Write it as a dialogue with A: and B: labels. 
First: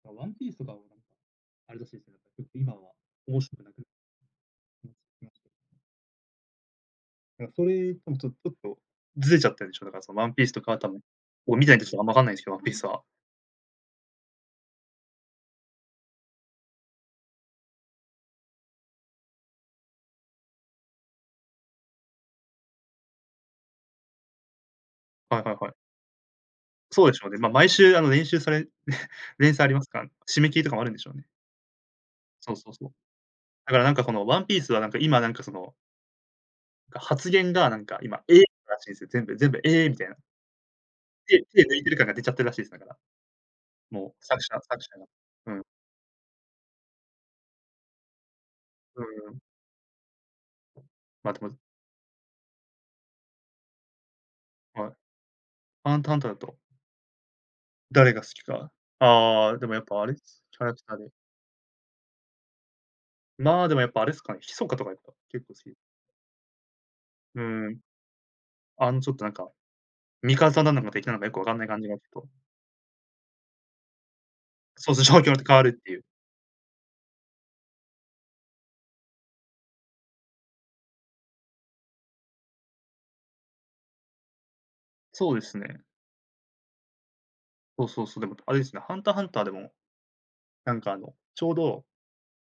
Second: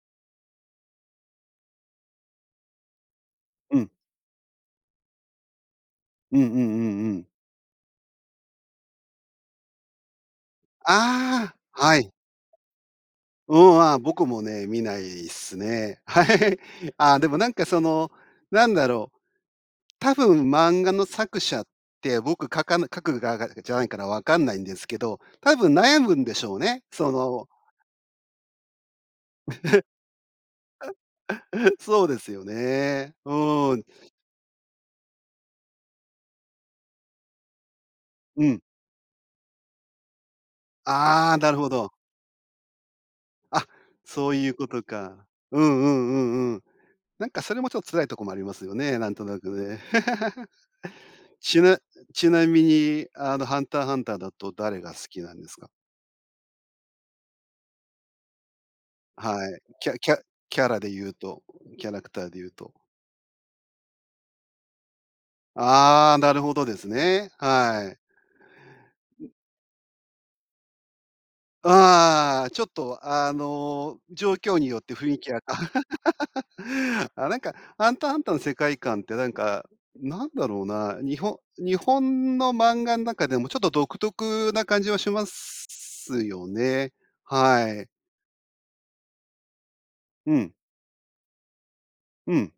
A: あ、ワンピースとかは何かあれです 今は、面白くな
B: う
A: く
B: ん。うんうんうんうん。
A: あ、それとも、ちょとっと、ずれちゃったでしょ？だから、そ、ワンピースとかはたも、
B: ああ、
A: もう見ないです、
B: は
A: あん
B: い。
A: ま分かんないすけど、ワンピースは。
B: うん、あ、僕もね、見ないっすね。はい。あ、でもなんかその、なんだろう、多分漫画の作者って、僕描かな描く側がじゃないからわかんないんですけど、
A: はいは
B: 多
A: いは
B: 分
A: い。
B: 悩むんでしょうね、
A: そう
B: そ
A: でしょうね。
B: の
A: ま、毎週あの、れんしゅうされ 連載ありますかん、締め切りとかもあるんでしょうね。
B: そうですよ
A: そうそうそう。
B: ね、
A: だ
B: う
A: か
B: ん。
A: らなんかこの、ワンピースはなんか今、なんかそのが発言がなんか今「え！」
B: うん。
A: らしいんす、全部全部「ええ！」みたいな。
B: ああ、
A: て
B: なる
A: 手
B: ほ
A: で抜いて
B: ど。
A: る感が出ちゃってるらしいす、だから。
B: あ、
A: もう、
B: そう
A: 作
B: いう
A: 者
B: こと
A: 作者が、
B: か、
A: う
B: う
A: ん。
B: ん、うん、うん、うん。なんかそれもちょっ、辛いとこもありますよね、
A: うん
B: なんと
A: う
B: な
A: ん。
B: くね。
A: まあ、でも
B: ちなちなみにあの、ハンターハンターだと誰
A: は
B: が
A: い。
B: 好きなんですか？
A: ハンターハンターだと誰が好きか？
B: は
A: ああ、
B: い、
A: でもやっ
B: キャ
A: ぱあ
B: キ
A: れ
B: ャ
A: す、キ
B: キ
A: ャ
B: ャ
A: ラ
B: ラ
A: ク
B: で
A: ター
B: 言
A: で
B: うとキャラクターで言うと。
A: まあ、でもやっぱあれすかね、ヒソカとかやっぱ、結構好き。
B: ああ、なるほどですね、
A: うーん、
B: はい。
A: あん、ちょっとなんか、味方なのか敵なのかよくわかんない
B: う、
A: 感じがちと
B: ああ、ちょっと、あの、状況によっ
A: そ
B: て
A: うそう、
B: 雰
A: 状
B: 囲
A: 況に
B: 気
A: よっ
B: が、
A: て変
B: か
A: わるっていう。
B: あ、なんか、ハンターハンターの世界観ってなんか、なんだろうな？にほ日本の漫画ん中でもちょっと独特な感じはしま
A: そうです
B: す
A: ね。
B: すよね、は
A: そ
B: い。
A: うそうそう、でも、とあれですね、ハンターハンターでも、
B: うん。
A: なんか、あの、ちょうど
B: うん。